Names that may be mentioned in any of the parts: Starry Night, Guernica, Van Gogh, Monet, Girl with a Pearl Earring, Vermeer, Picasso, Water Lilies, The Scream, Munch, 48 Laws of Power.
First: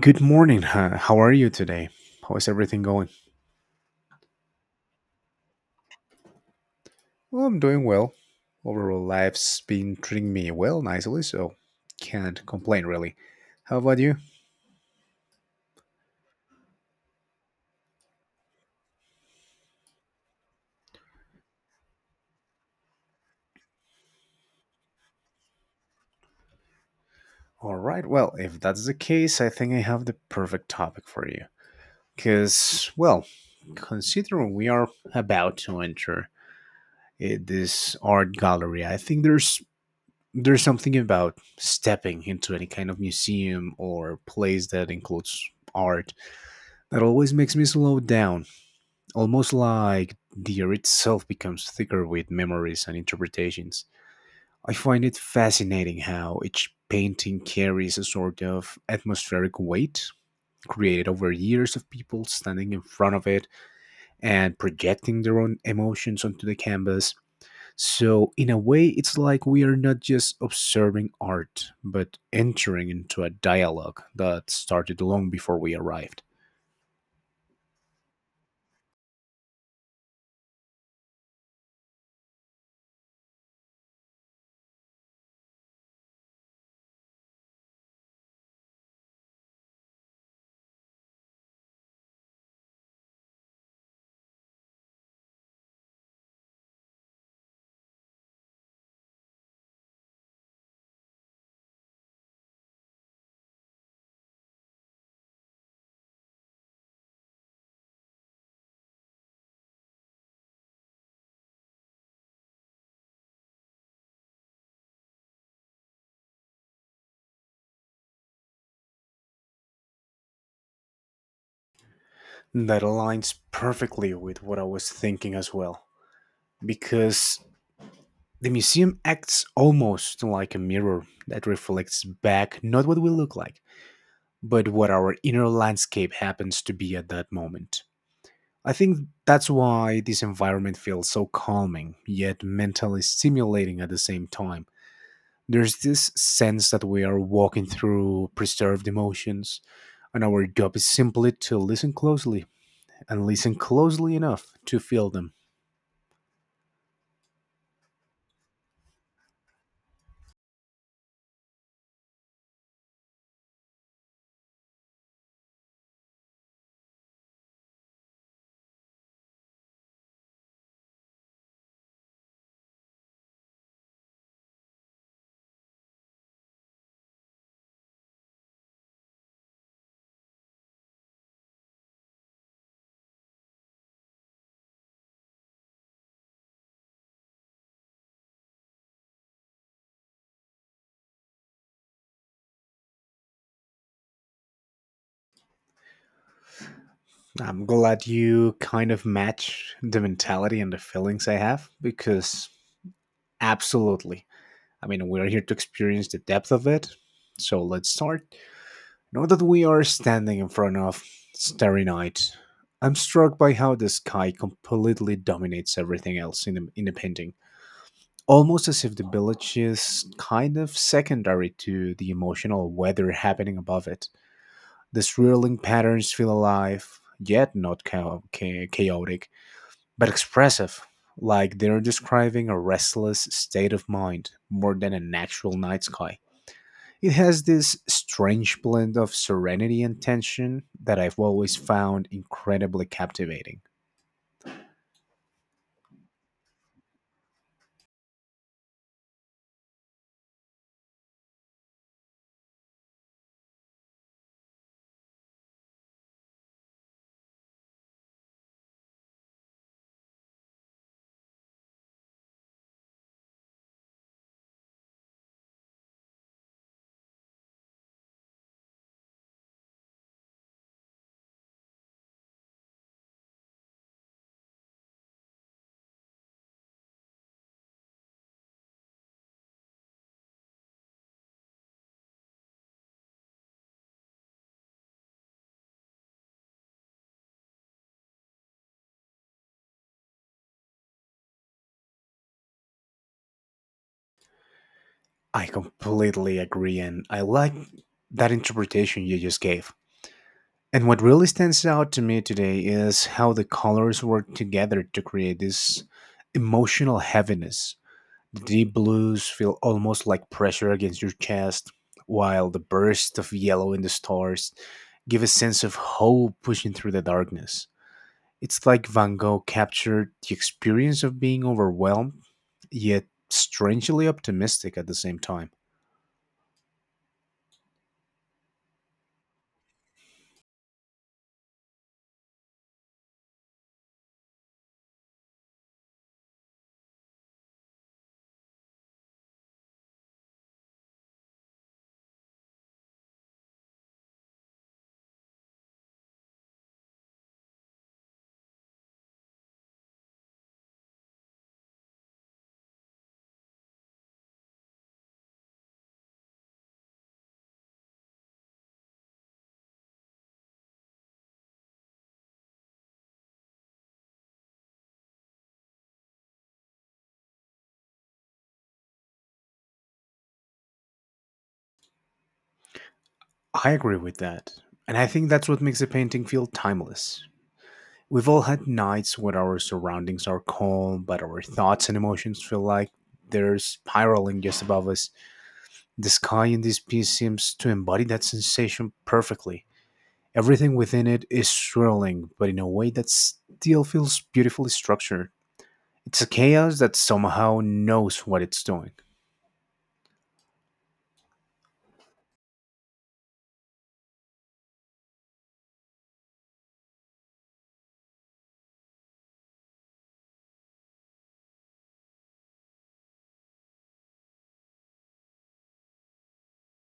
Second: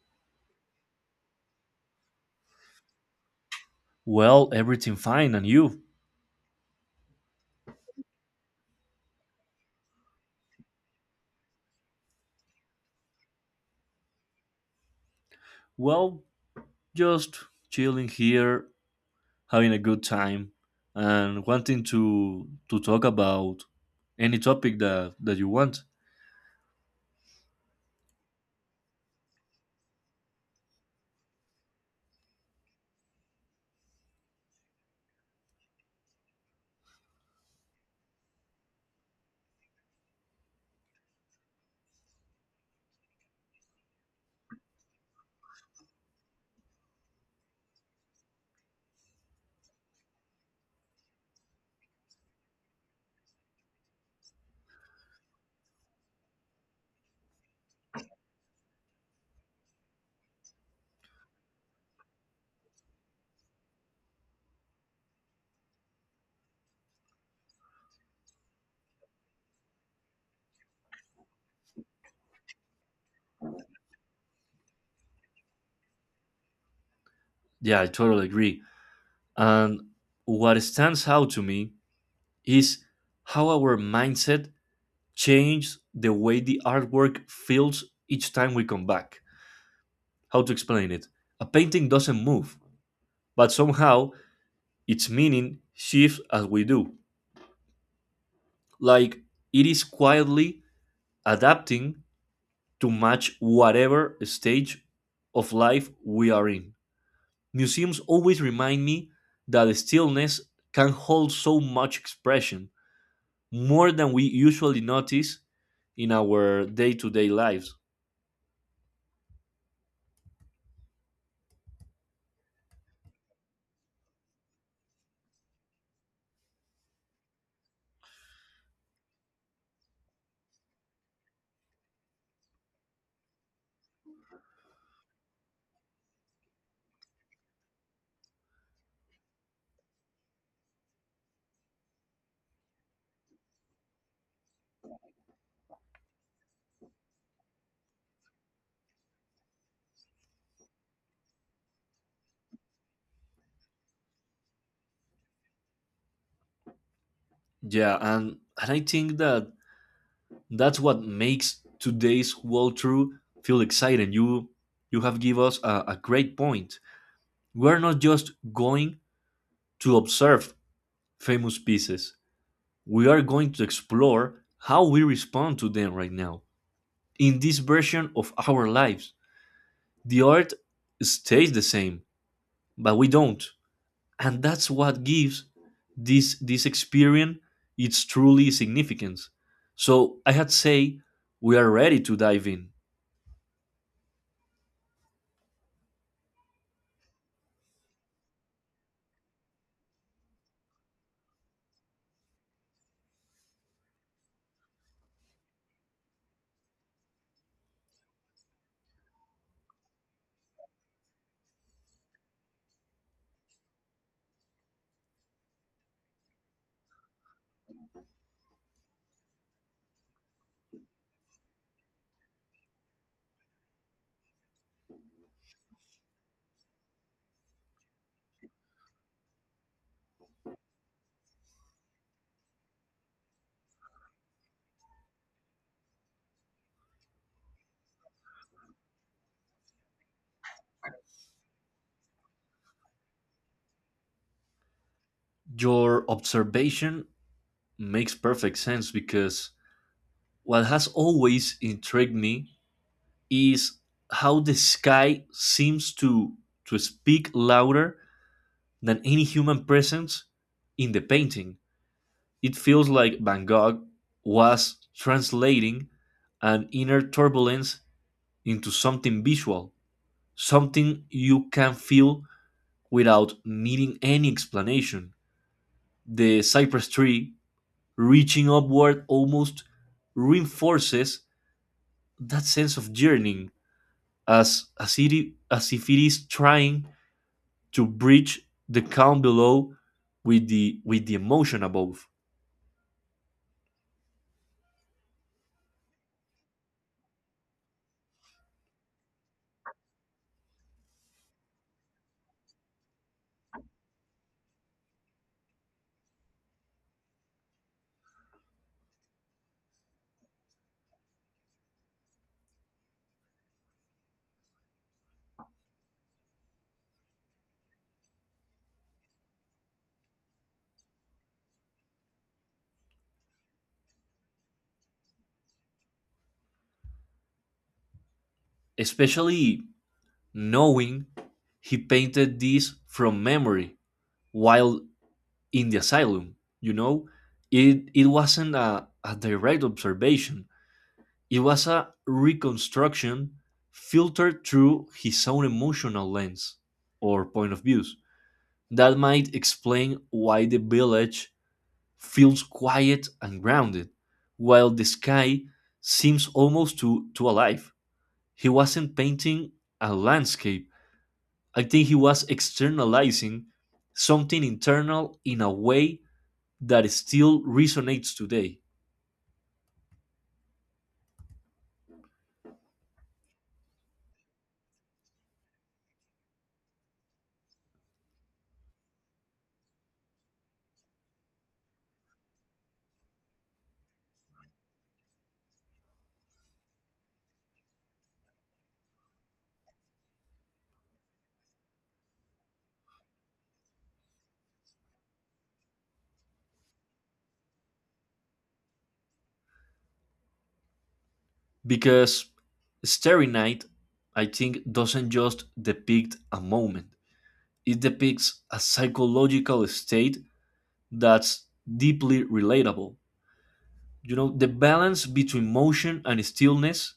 Good morning. Huh? How are you today? How is everything going? Well, everything fine, and you? Well, I'm doing well. Overall, life's been treating me well nicely, so can't complain really. How about you? Well, just chilling here, having a good time, and wanting to talk about any topic that you want. All right. Well, if that's the case, I think I have the perfect topic for you. Because, well, considering we are about to enter this art gallery, I think there's something about stepping into any kind of museum or place that includes art that always makes me slow down, almost like the air itself becomes thicker with memories and interpretations. I find it fascinating how each painting carries a sort of atmospheric weight created over years of people standing in front of it and projecting their own emotions onto the canvas. So, in a way, it's like we are not just observing art, but entering into a dialogue that started long before we arrived. Yeah, I totally agree. And what stands out to me is how our mindset changes the way the artwork feels each time we come back. How to explain it? A painting doesn't move, but somehow its meaning shifts as we do. Like it is quietly adapting to match whatever stage of life we are in. Museums always remind me that stillness can hold so much expression, more than we usually notice in our day-to-day lives. That aligns perfectly with what I was thinking as well. Because the museum acts almost like a mirror that reflects back not what we look like, but what our inner landscape happens to be at that moment. I think that's why this environment feels so calming, yet mentally stimulating at the same time. There's this sense that we are walking through preserved emotions, and our job is simply to listen closely, and listen closely enough to feel them. Yeah, and I think that that's what makes today's walkthrough feel exciting. You have give us a great point. We're not just going to observe famous pieces. We are going to explore how we respond to them right now in this version of our lives. The art stays the same, but we don't. And that's what gives this experience its truly significance. So I had say we are ready to dive in. I'm glad you kind of match the mentality and the feelings I have because absolutely. I mean, we're here to experience the depth of it. So let's start. Now that we are standing in front of Starry Night, I'm struck by how the sky completely dominates everything else in the painting. Almost as if the village is kind of secondary to the emotional weather happening above it. The swirling patterns feel alive, yet not chaotic but expressive, like they're describing a restless state of mind more than an actual night sky. It has this strange blend of serenity and tension that I've always found incredibly captivating. Your observation makes perfect sense because what has always intrigued me is how the sky seems to speak louder than any human presence in the painting. It feels like Van Gogh was translating an inner turbulence into something visual, something you can feel without needing any explanation. The cypress tree reaching upward almost reinforces that sense of yearning, as if it is trying to bridge the calm below with the emotion above, I completely agree, and I like that interpretation you just gave. And what really stands out to me today is how the colors work together to create this emotional heaviness. Deep blues feel almost like pressure against your chest, while the burst of yellow in the stars give a sense of hope pushing through the darkness. It's like Van Gogh captured the experience of being overwhelmed, yet strangely optimistic at the same time. especially knowing he painted this from memory while in the asylum. you know it wasn't a direct observation. It was a reconstruction filtered through his own emotional lens or point of views. That might explain why the village feels quiet and grounded while the sky seems almost too alive. He wasn't painting a landscape. I think he was externalizing something internal in a way that still resonates today. I agree with that, and I think that's what makes a painting feel timeless. We've all had nights when our surroundings are calm, but our thoughts and emotions feel like they're spiraling just above us. The sky in this piece seems to embody that sensation perfectly. Everything within it is swirling, but in a way that still feels beautifully structured. It's a chaos that somehow knows what it's doing. Because Starry Night, I think, doesn't just depict a moment, it depicts a psychological state that's deeply relatable. You know, the balance between motion and stillness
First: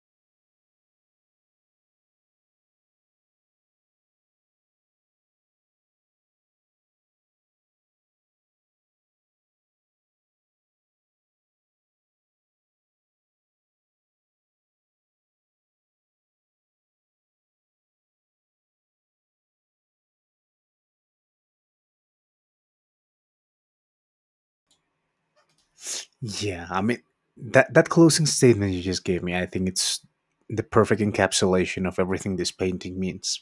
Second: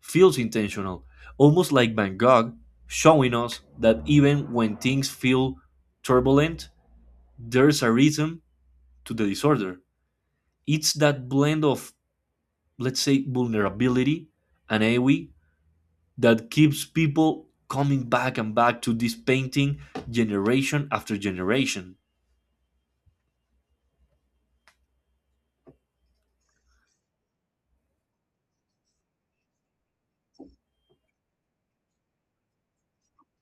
feels intentional, almost like Van Gogh showing us that even when things feel turbulent, there's a rhythm to the disorder. It's that blend of, let's say, vulnerability and awe that keeps people coming back and back to this painting generation after generation. Yeah, I mean that closing statement you just gave me, I think it's the perfect encapsulation of everything this painting means.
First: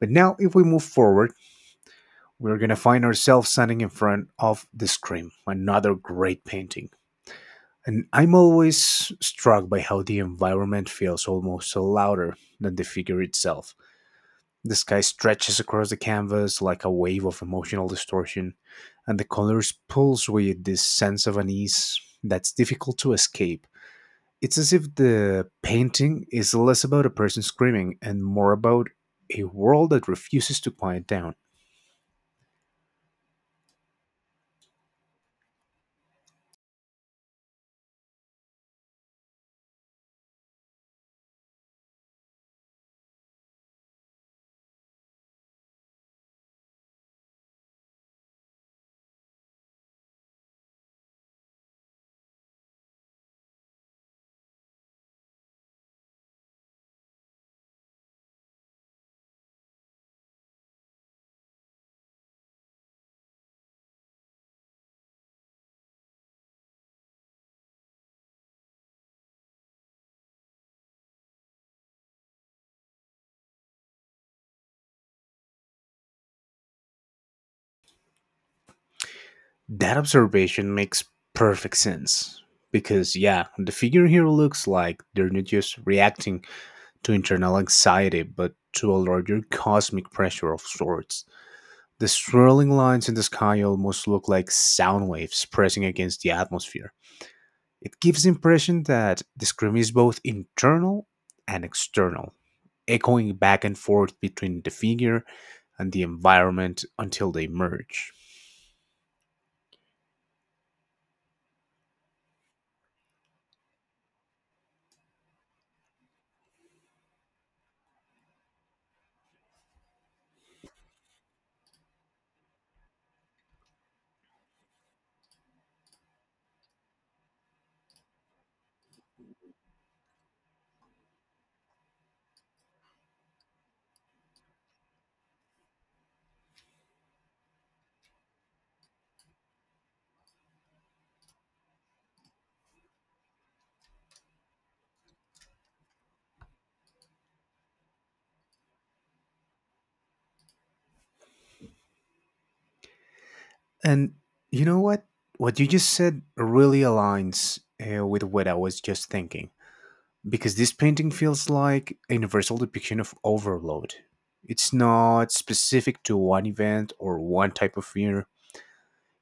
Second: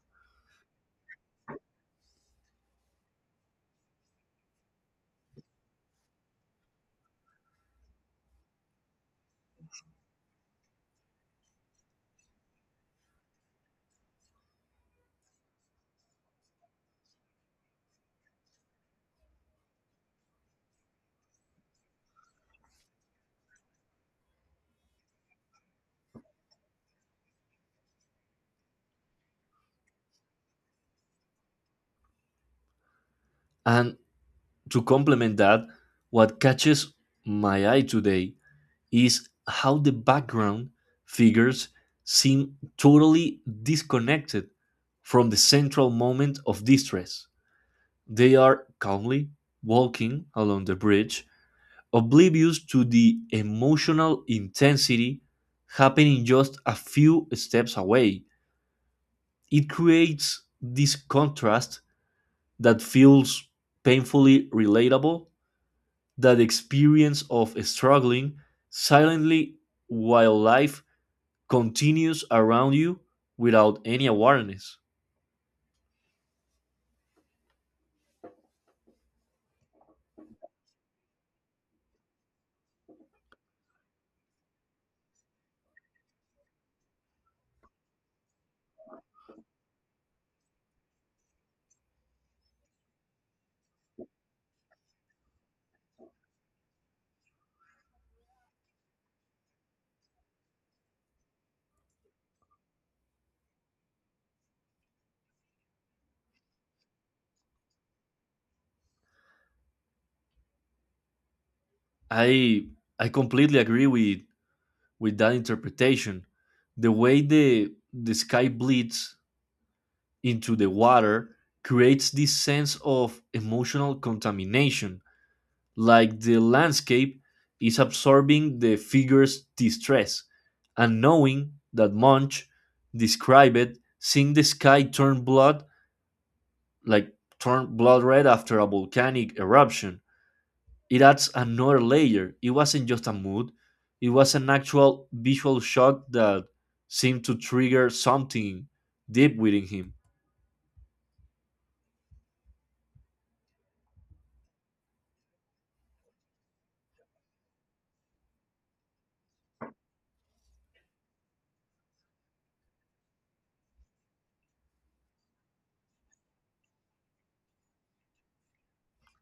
But now, if we move forward, we're gonna find ourselves standing in front of the Scream, another great painting. And I'm always struck by how the environment feels almost so louder than the figure itself. The sky stretches across the canvas like a wave of emotional distortion, and the colors pulse with this sense of unease that's difficult to escape. It's as if the painting is less about a person screaming and more about a world that refuses to quiet down. And to complement that, what catches my eye today is how the background figures seem totally disconnected from the central moment of distress. They are calmly walking along the bridge, oblivious to the emotional intensity happening just a few steps away. It creates this contrast that feels painfully relatable, that experience of struggling silently while life continues around you without any awareness. That observation makes perfect sense. Because, yeah, the figure here looks like they're not just reacting to internal anxiety, but to a larger cosmic pressure of sorts. The swirling lines in the sky almost look like sound waves pressing against the atmosphere. It gives the impression that the scream is both internal and external, echoing back and forth between the figure and the environment until they merge. I I completely agree with that interpretation. The way the sky bleeds into the water creates this sense of emotional contamination, like the landscape is absorbing the figure's distress. And knowing that Munch described it, seeing the sky like turn blood red after a volcanic eruption, it adds another layer. It wasn't just a mood, it was an actual visual shock that seemed to trigger something deep within him. And you know what? What you just said really aligns with what I was just thinking. Because this painting feels like a universal depiction of overload. It's not specific to one event or one type of fear.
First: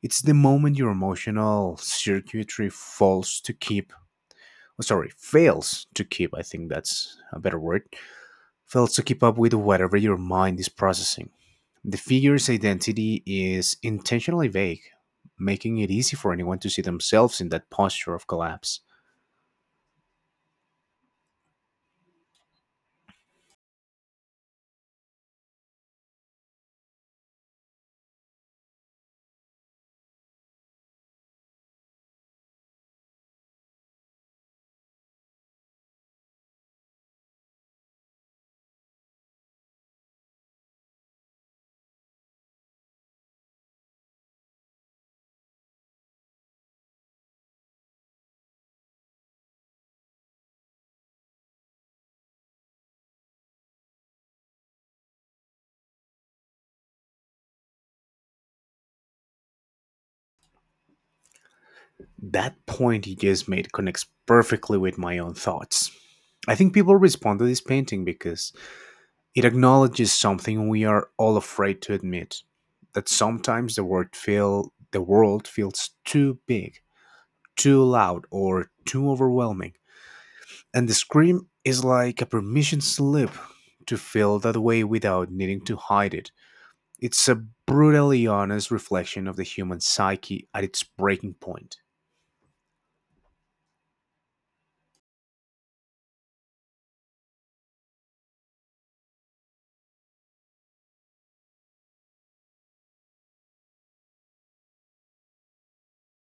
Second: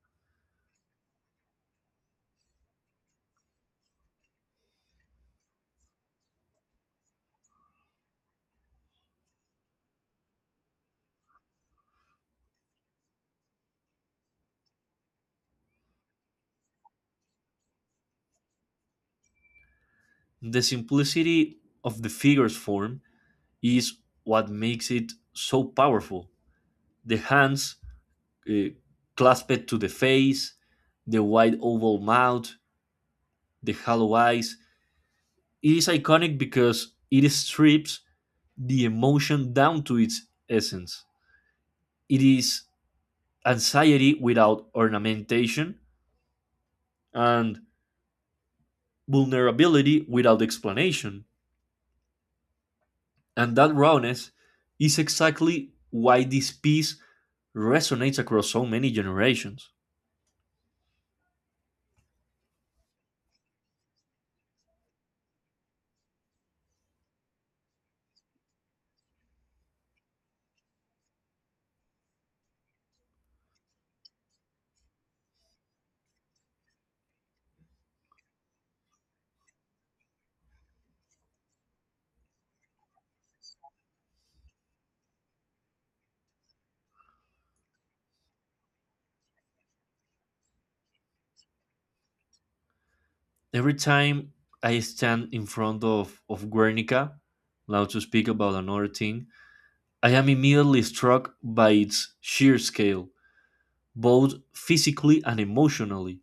It's the moment your emotional circuitry falls to keep, oh, sorry, fails to keep, I think that's a better word, fails to keep up with whatever your mind is processing. The figure's identity is intentionally vague, making it easy for anyone to see themselves in that posture of collapse. The simplicity of the figure's form is what makes it so powerful. The hands, uh, clasped to the face, the wide oval mouth, the hollow eyes. It is iconic because it strips the emotion down to its essence. It is anxiety without ornamentation and vulnerability without explanation. And that rawness is exactly why this piece resonates across so many generations. That point you just made connects perfectly with my own thoughts. I think people respond to this painting because it acknowledges something we are all afraid to admit that sometimes the world feels too big, too loud or too overwhelming. And the scream is like a permission slip to feel that way without needing to hide it. It's a brutally honest reflection of the human psyche at its breaking point. Every time I stand in front of Guernica, now to speak about another thing, I am immediately struck by its sheer scale, both physically and emotionally.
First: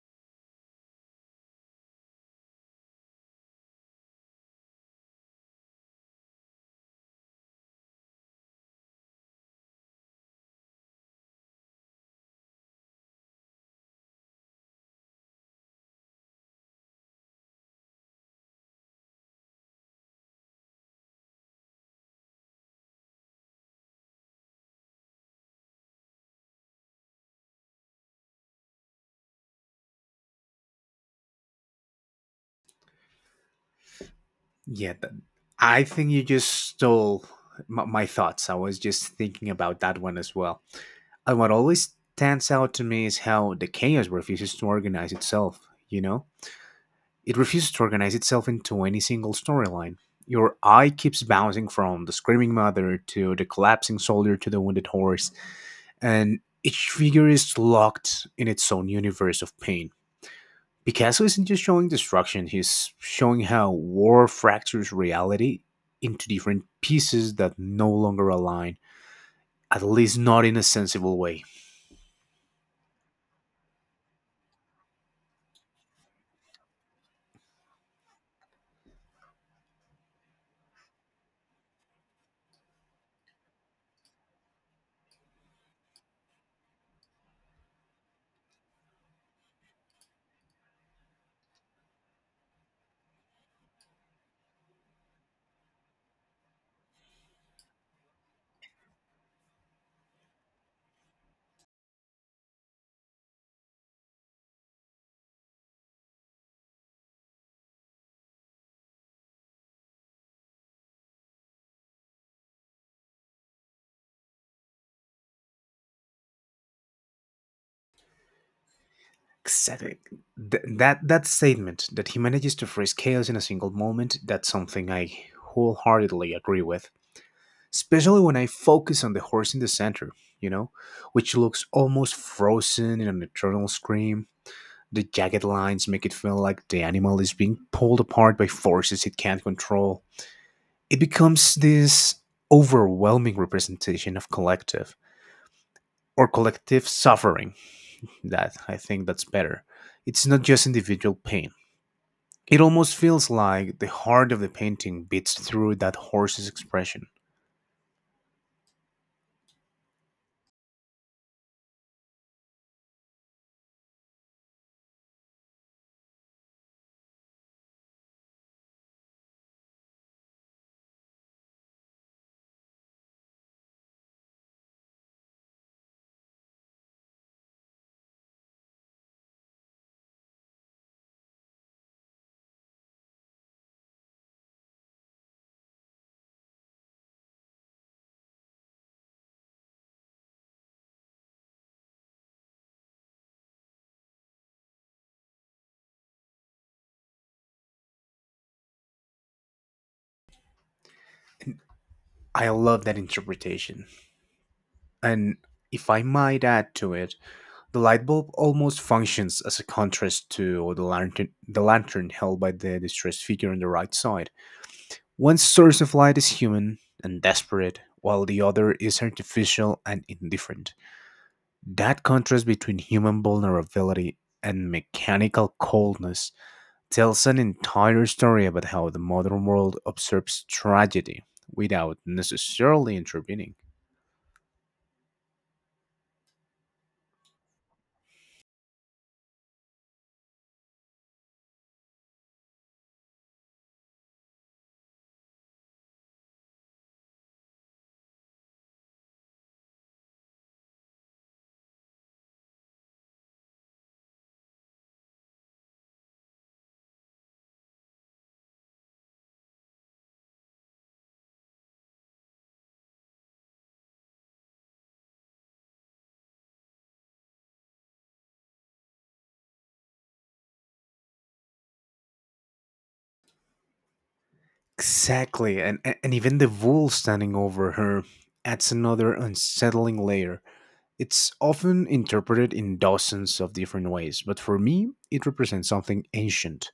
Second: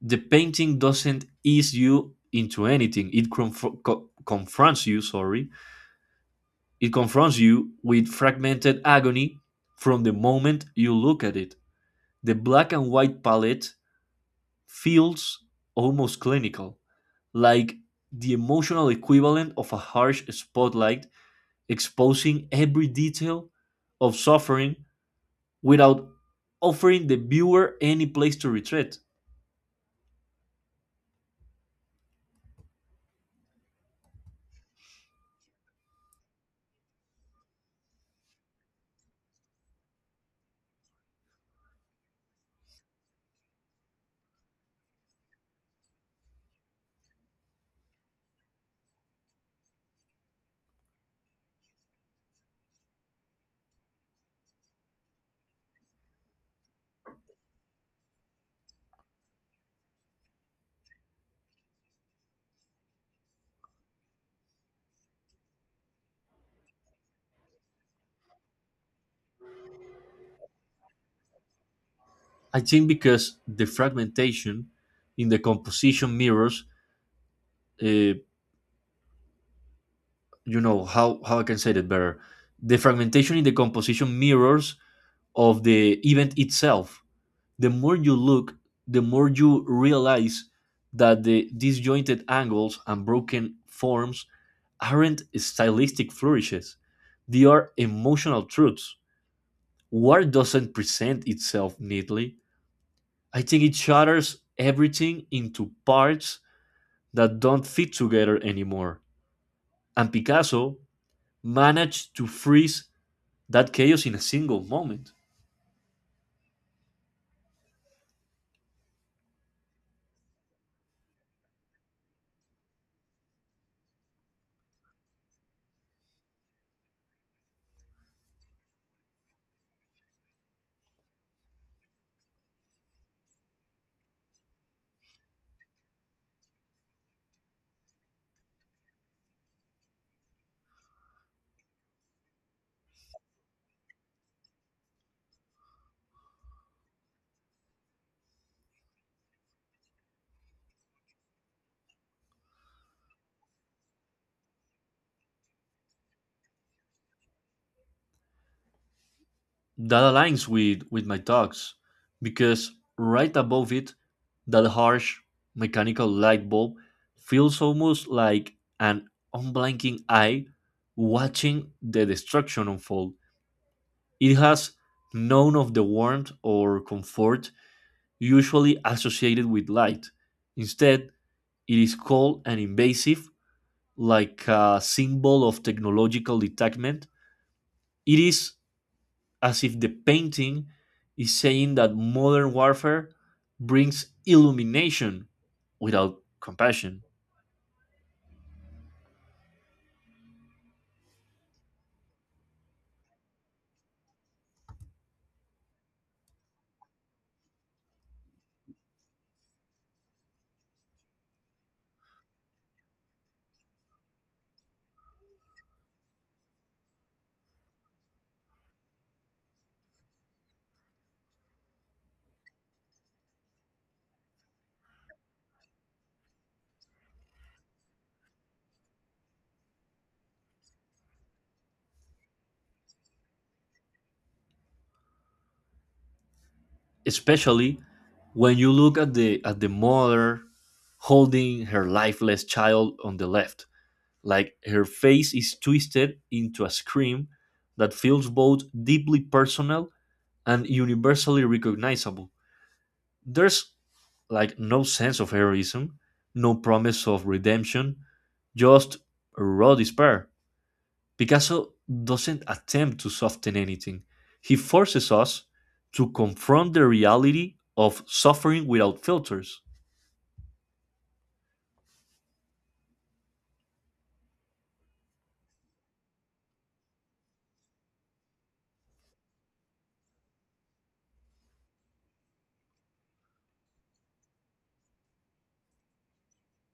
The painting doesn't ease you into anything. It confronts you, sorry. It confronts you with fragmented agony from the moment you look at it. The black and white palette feels almost clinical, like the emotional equivalent of a harsh spotlight exposing every detail of suffering without offering the viewer any place to retreat. Yeah, I think you just stole my thoughts. I was just thinking about that one as well. And what always stands out to me is how the chaos refuses to organize itself, you know? It refuses to organize itself into any single storyline. Your eye keeps bouncing from the screaming mother to the collapsing soldier to the wounded horse, and each figure is locked in its own universe of pain. Picasso isn't just showing destruction, he's showing how war fractures reality into different pieces that no longer align, at least not in a sensible way. I think because the fragmentation in the composition mirrors, uh, you know, how I can say that better? The fragmentation in the composition mirrors of the event itself. The more you look, the more you realize that the disjointed angles and broken forms aren't stylistic flourishes, they are emotional truths. War doesn't present itself neatly. I think it shatters everything into parts that don't fit together anymore. And Picasso managed to freeze that chaos in a single moment. Exactly. That statement, that he manages to phrase chaos in a single moment, that's something I wholeheartedly agree with. Especially when I focus on the horse in the center, you know, which looks almost frozen in an eternal scream. The jagged lines make it feel like the animal is being pulled apart by forces it can't control. It becomes this overwhelming representation of collective suffering. That I think that's better. It's not just individual pain. It almost feels like the heart of the painting beats through that horse's expression. That aligns with my thoughts because right above it, that harsh mechanical light bulb feels almost like an unblinking eye watching the destruction unfold. It has none of the warmth or comfort usually associated with light. Instead, it is cold and invasive, like a symbol of technological detachment. It is as if the painting is saying that modern warfare brings illumination without compassion, I love that interpretation. And if I might add to it, the light bulb almost functions as a contrast to the lantern held by the distressed figure on the right side. One source of light is human and desperate, while the other is artificial and indifferent. That contrast between human vulnerability and mechanical coldness tells an entire story about how the modern world observes tragedy without necessarily intervening. especially when you look at the mother holding her lifeless child on the left. Like her face is twisted into a scream that feels both deeply personal and universally recognizable. There's like no sense of heroism, no promise of redemption, just raw despair. Picasso doesn't attempt to soften anything. He forces us to confront the reality of suffering without filters. Exactly, and even the wool standing over her adds another unsettling layer. It's often interpreted in dozens of different ways, but for me, it represents something ancient,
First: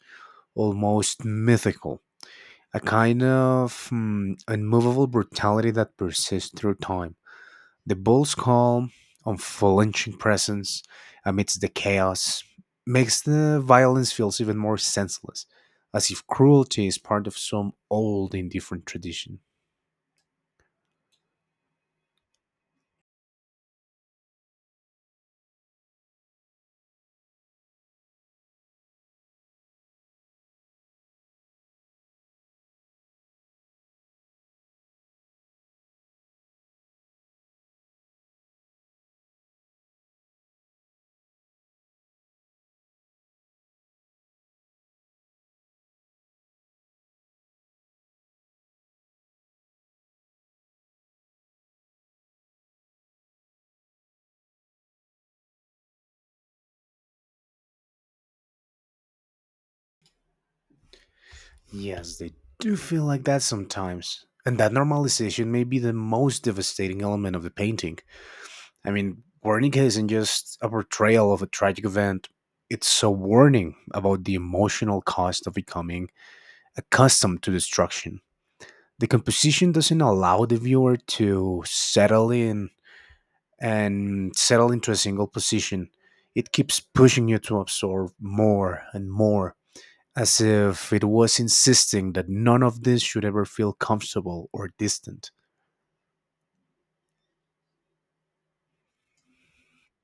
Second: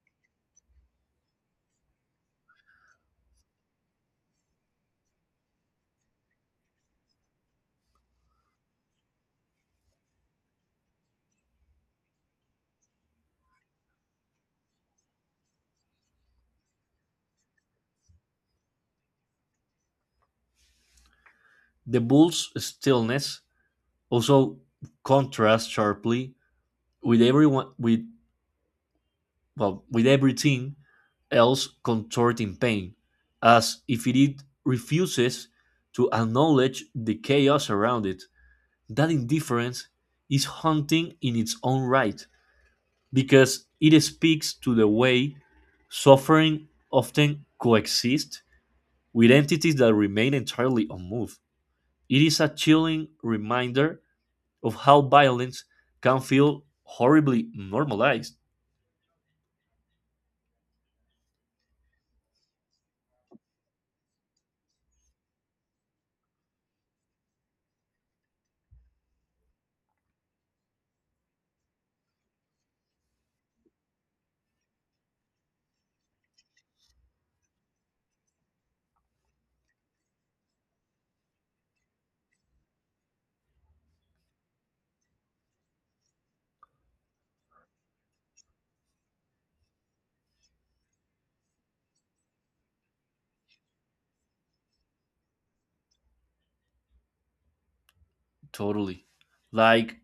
almost mythical, a kind of unmovable brutality that persists through time. The bull's calm, unflinching presence amidst the chaos makes the violence feels even more senseless, as if cruelty is part of some old indifferent tradition. The bull's stillness also contrasts sharply with everyone with well, with everything else contorting pain, as if it refuses to acknowledge the chaos around it. That indifference is haunting in its own right, because it speaks to the way suffering often coexists with entities that remain entirely unmoved. It is a chilling reminder of how violence can feel horribly normalized, Yes, they do feel like that sometimes. And that normalization may be the most devastating element of the painting. I mean, Wernicke isn't just a portrayal of a tragic event, it's a warning about the emotional cost of becoming accustomed to destruction. The composition doesn't allow the viewer to settle in and settle into a single position. It keeps pushing you to absorb more and more, as if it was insisting that none of this should ever feel comfortable or distant. totally. Like,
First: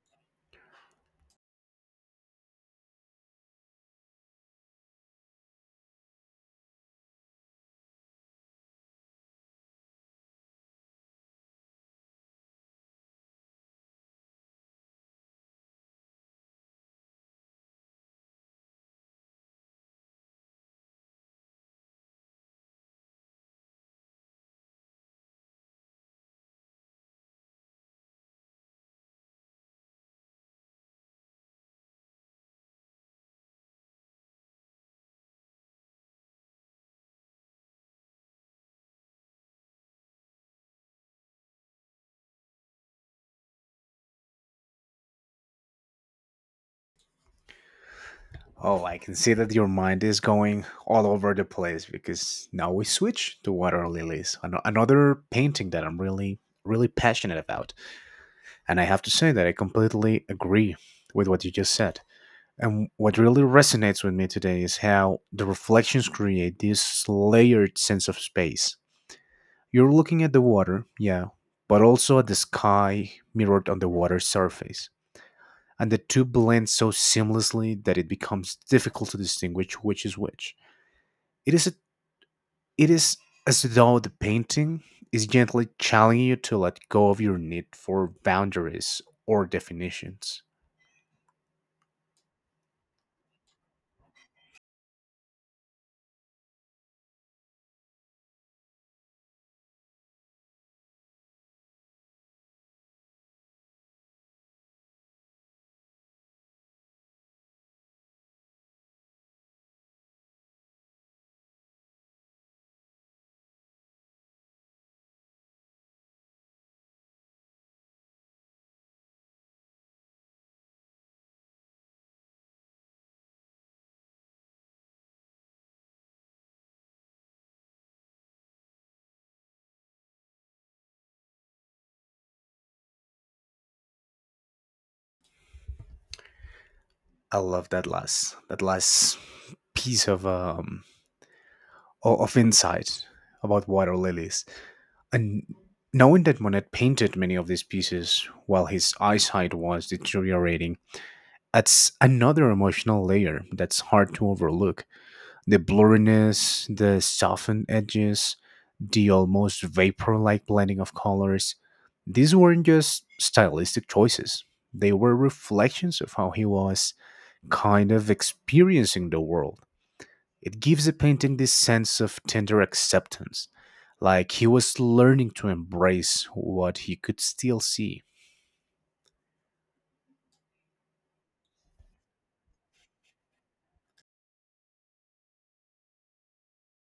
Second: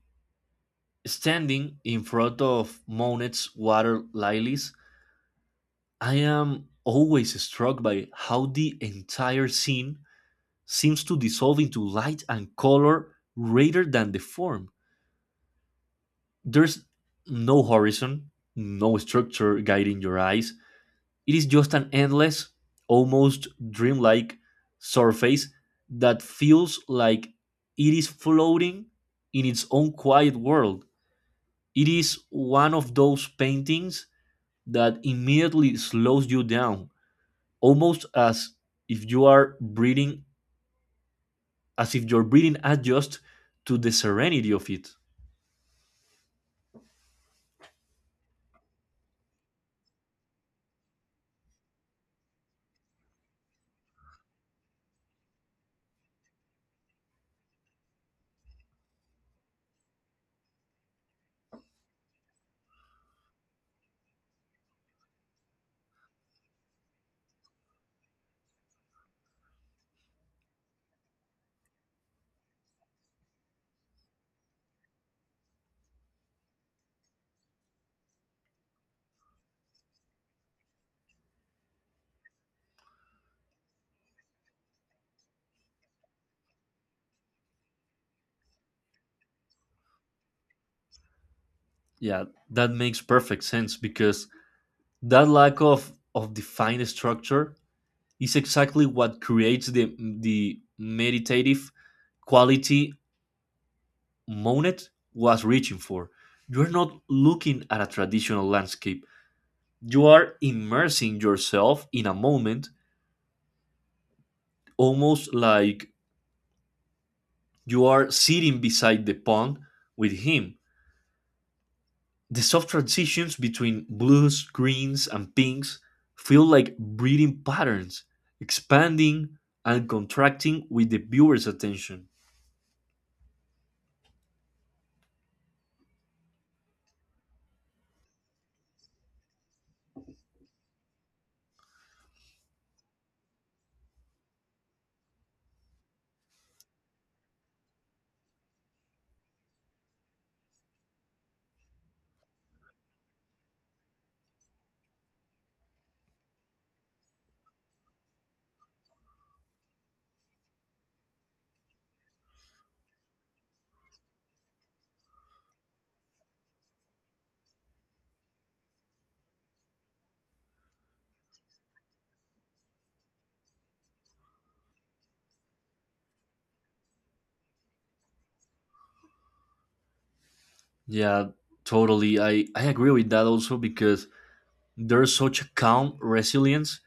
standing in front of Monet's water lilies, I am always struck by how the entire scene seems to dissolve into light and color rather than the form. There's no horizon, no structure guiding your eyes. It is just an endless, almost dreamlike surface that feels like it is floating in its own quiet world. It is one of those paintings that immediately slows you down, almost if you are breathing, as if your breathing adjusts to the serenity of it. Oh, I can see that your mind is going all over the place because now we switch to Water Lilies, another painting that I'm really, really passionate about. And I have to say that I completely agree with what you just said. And what really resonates with me today is how the reflections create this layered sense of space. You're looking at the water, yeah, but also at the sky mirrored on the water's surface. And the two blend so seamlessly that it becomes difficult to distinguish which is which. It is, a, it is as though the painting is gently challenging you to let go of your need for boundaries or definitions. Yeah, that makes perfect sense because that lack of defined structure is exactly what creates the meditative quality Monet was reaching for. You're not looking at a traditional landscape, you are immersing yourself in a moment, almost like you are sitting beside the pond with him. The soft transitions between blues, greens, and pinks feel like breathing patterns, expanding and contracting with the viewer's attention. I love that last piece of of insight about water lilies, and knowing that Monet painted many of these pieces while his eyesight was deteriorating, that's another emotional layer that's hard to overlook. The blurriness, the softened edges, the almost vapor like blending of colors. These weren't just stylistic choices, they were reflections of how he was kind of experiencing the world. It gives the painting this sense of tender acceptance, like he was learning to embrace what he could still see. Yeah, totally. I agree with that also because there's such a calm resilience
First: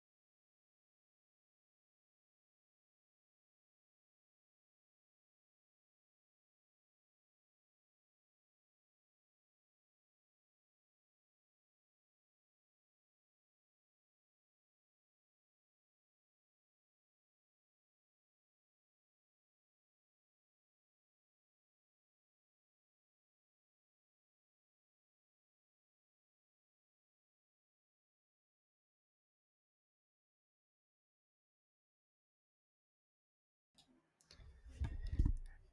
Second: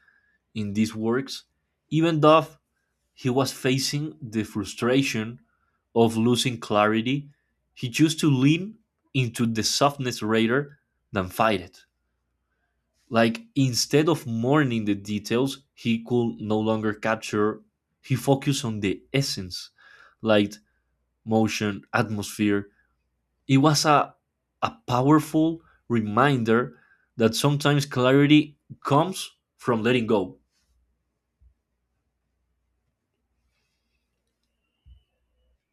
in these works. Even though he was facing the frustration of losing clarity, he chose to lean into the softness rather than fight it. Like, instead of mourning the details, he could no longer capture. He focused on the essence, light, motion, atmosphere. It was a powerful reminder that sometimes clarity comes from letting go.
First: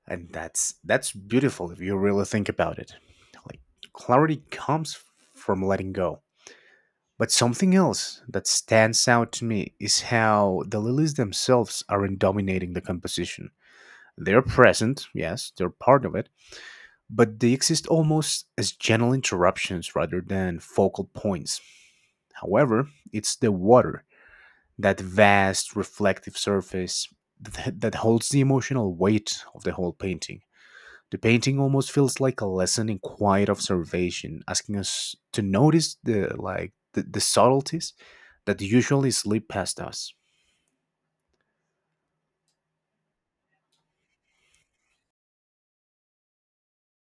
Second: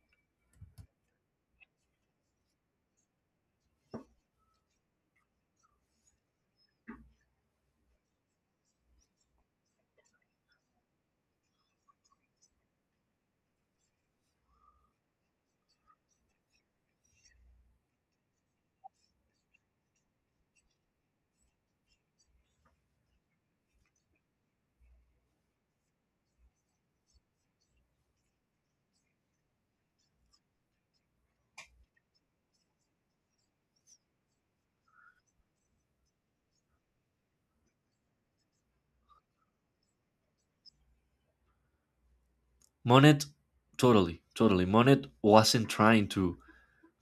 And that's beautiful if you really think about it. Like clarity comes from letting go. But something else that stands out to me is how the lilies themselves aren't dominating the composition. They're present, yes, they're part of it, but they exist almost as general interruptions rather than focal points. However, it's the water, that vast reflective surface, that holds the emotional weight of the whole painting. The painting almost feels like a lesson in quiet observation, asking us to notice the subtleties that usually slip past us. Monet, totally. Monet wasn't trying to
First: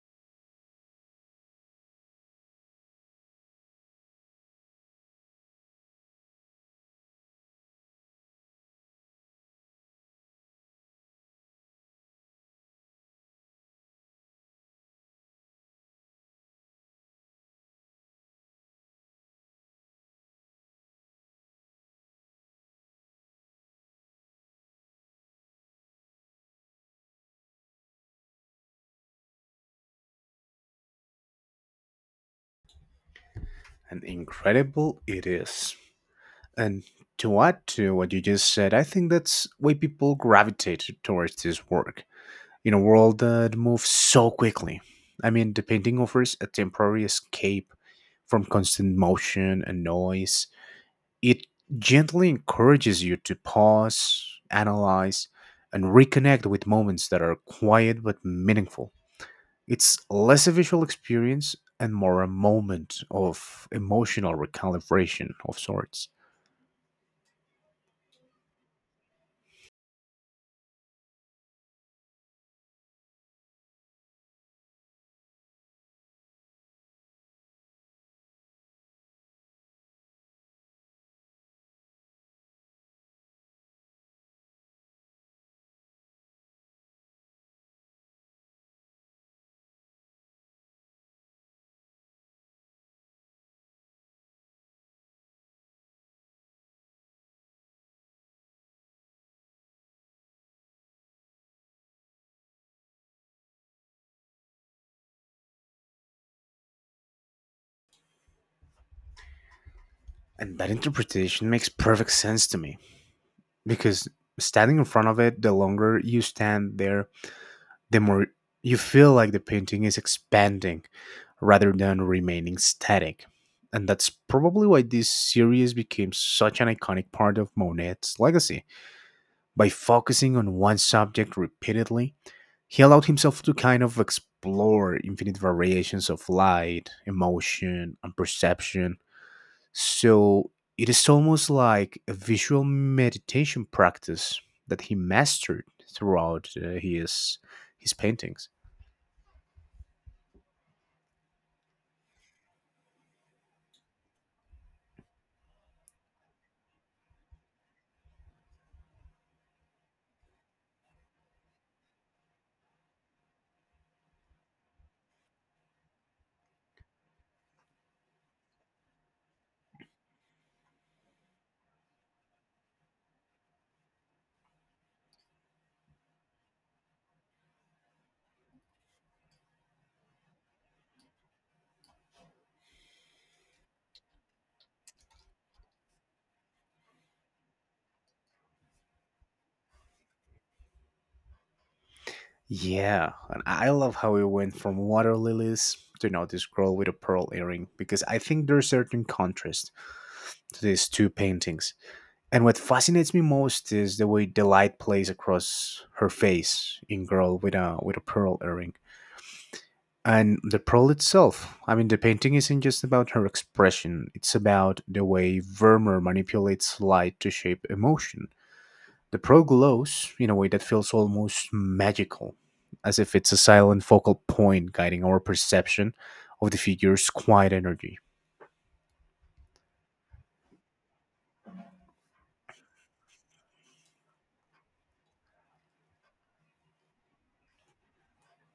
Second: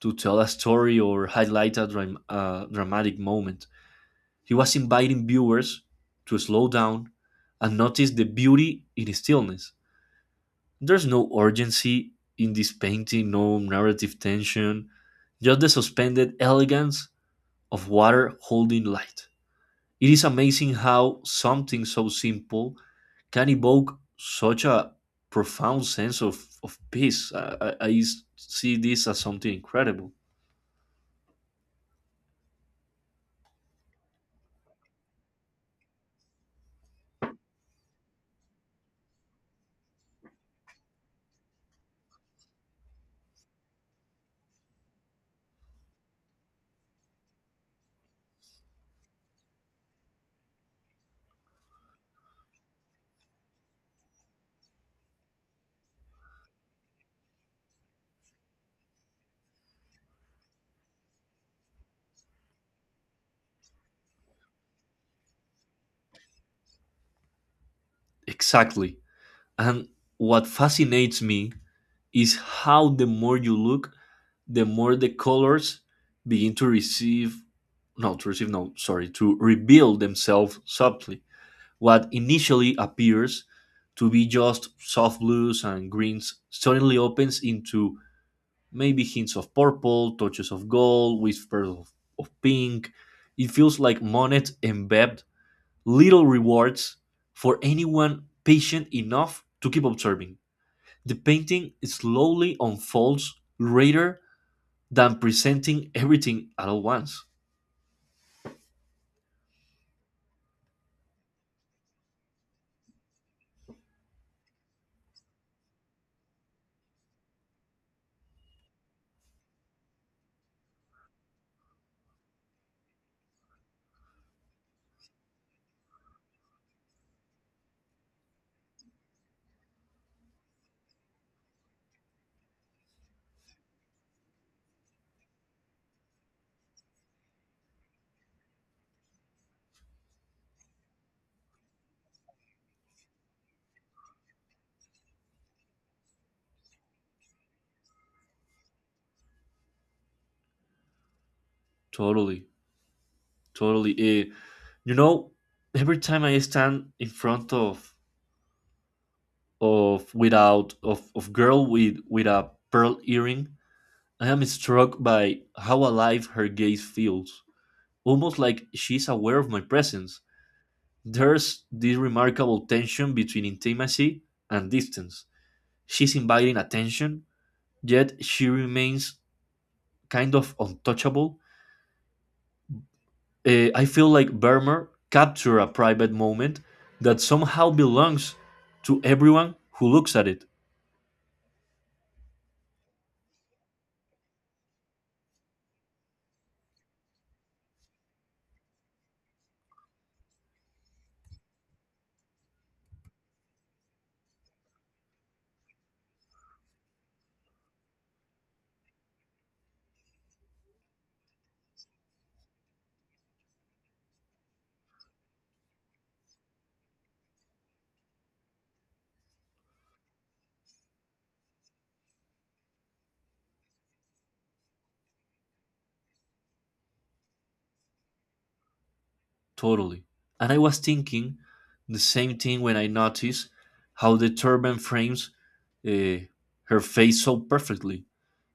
to tell a story or highlight a dramatic moment. He was inviting viewers to slow down and notice the beauty in stillness. There's no urgency in this painting, no narrative tension, just the suspended elegance of water holding light. It is amazing how something so simple can evoke such a profound sense of peace. I see this as something incredible. And incredible it is. And to add to what you just said, I think that's why people gravitate towards this work. In a world that moves so quickly. I mean the painting offers a temporary escape from constant motion and noise. It gently encourages you to pause, analyze, and reconnect with moments that are quiet but meaningful. It's less a visual experience and more a moment of emotional recalibration of sorts. Exactly. And what fascinates me is how the more you look, the more the colors begin to receive no sorry to reveal themselves subtly. What initially appears to be just soft blues and greens suddenly opens into maybe hints of purple, touches of gold, whispers of pink. It feels like Monet embedded little rewards for anyone patient enough to keep observing. The painting slowly unfolds greater than presenting everything at all once. And that interpretation makes perfect sense to me because standing in front of it, the longer you stand there, the more you feel like the painting is expanding rather than remaining static. And that's probably why this series became such an iconic part of Monet's legacy. By focusing on one subject repeatedly, he allowed himself to kind of explore infinite variations of light, emotion, and perception. So it is almost like a visual meditation practice that he mastered throughout his paintings. Totally, totally. You know, every time I stand in front of without of of girl with a pearl earring, I am struck by how alive her gaze feels, almost like she's aware of my presence. There's this remarkable tension between intimacy and distance. She's inviting attention, yet she remains kind of untouchable. I feel like Vermeer captured a private moment that somehow belongs to everyone who looks at it. Yeah, and I love how we went from water lilies to now this girl with a pearl earring because I think there's certain contrast to these two paintings. And what fascinates me most is the way the light plays across her face in girl with a pearl earring. And the pearl itself, I mean, the painting isn't just about her expression, it's about the way Vermeer manipulates light to shape emotion. The pro glows in a way that feels almost magical, as if it's a silent focal point guiding our perception of the figure's quiet energy. Totally. And I was thinking the same thing when I noticed how the turban frames, uh, her face so perfectly.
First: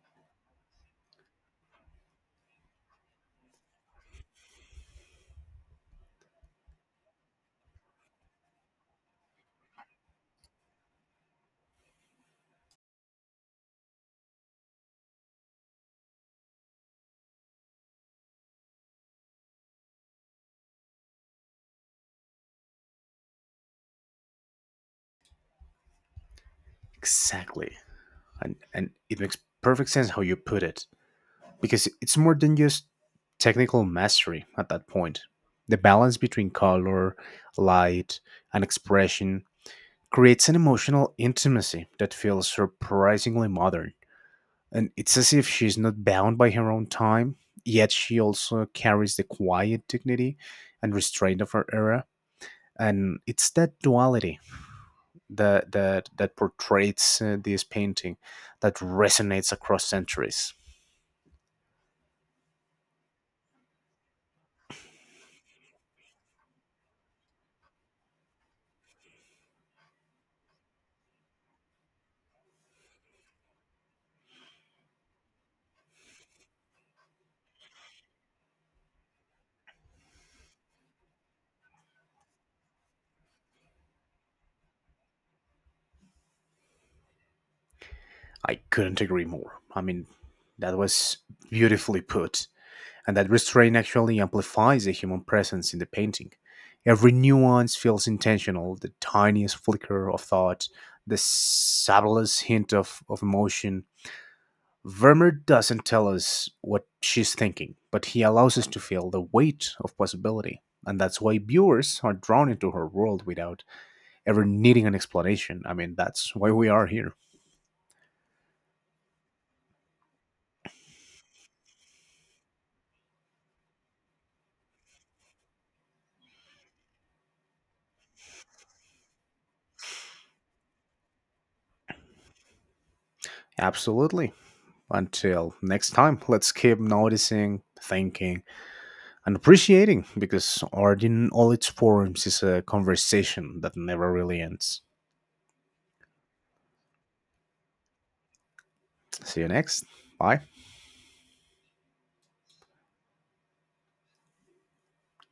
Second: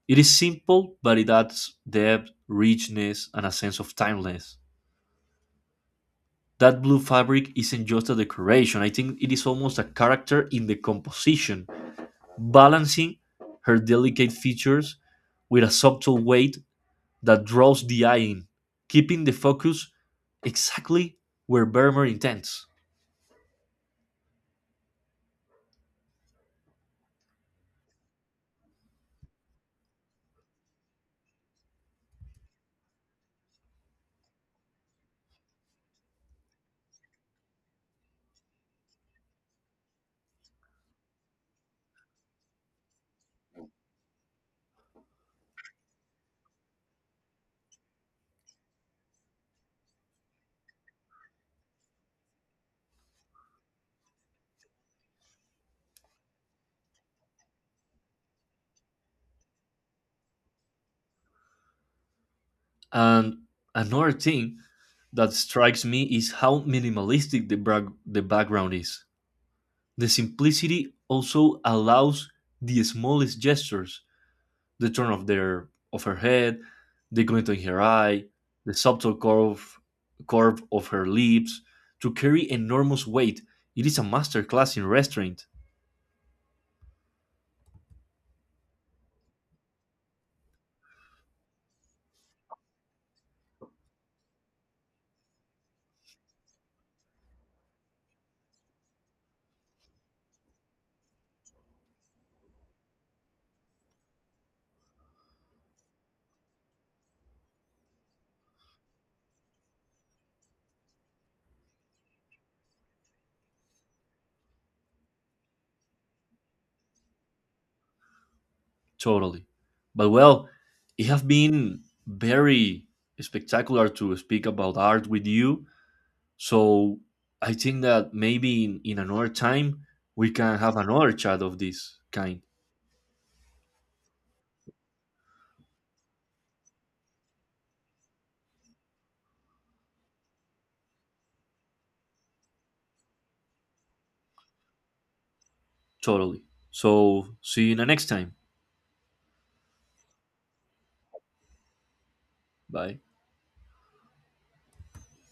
It is simple, but it adds depth, richness, and a sense of timeless. That blue fabric isn't just a decoration, I think it is almost a character in the composition balancing her delicate features with a subtle weight that draws the eye in, keeping the focus exactly where Vermeer intends. Exactly. And it makes perfect sense how you put it, because it's more than just technical mastery at that point. The balance between color, light, and expression creates an emotional intimacy that feels surprisingly modern. And it's as if she's not bound by her own time, yet she also carries the quiet dignity and restraint of her era. And it's that duality that portrays this painting that resonates across centuries. And another thing that strikes me is how minimalistic the background is. The simplicity also allows the smallest gestures, the turn of their of her head, the glint in her eye, the subtle curve of her lips to carry enormous weight. It is a masterclass in restraint, I couldn't agree more. I mean, that was beautifully put. And that restraint actually amplifies the human presence in the painting. Every nuance feels intentional, the tiniest flicker of thought, the subtlest hint of emotion. Vermeer doesn't tell us what she's thinking, but he allows us to feel the weight of possibility. And that's why viewers are drawn into her world without ever needing an explanation. I mean, that's why we are here. totally. But well, it has been very spectacular to speak about art with you. So I think that maybe in another time we can have another chat of this kind, Absolutely. Until next time, let's keep noticing, thinking, and appreciating because art in all its forms is a conversation that never really ends. totally. So see you in the next time. See you next. Bye. Bye.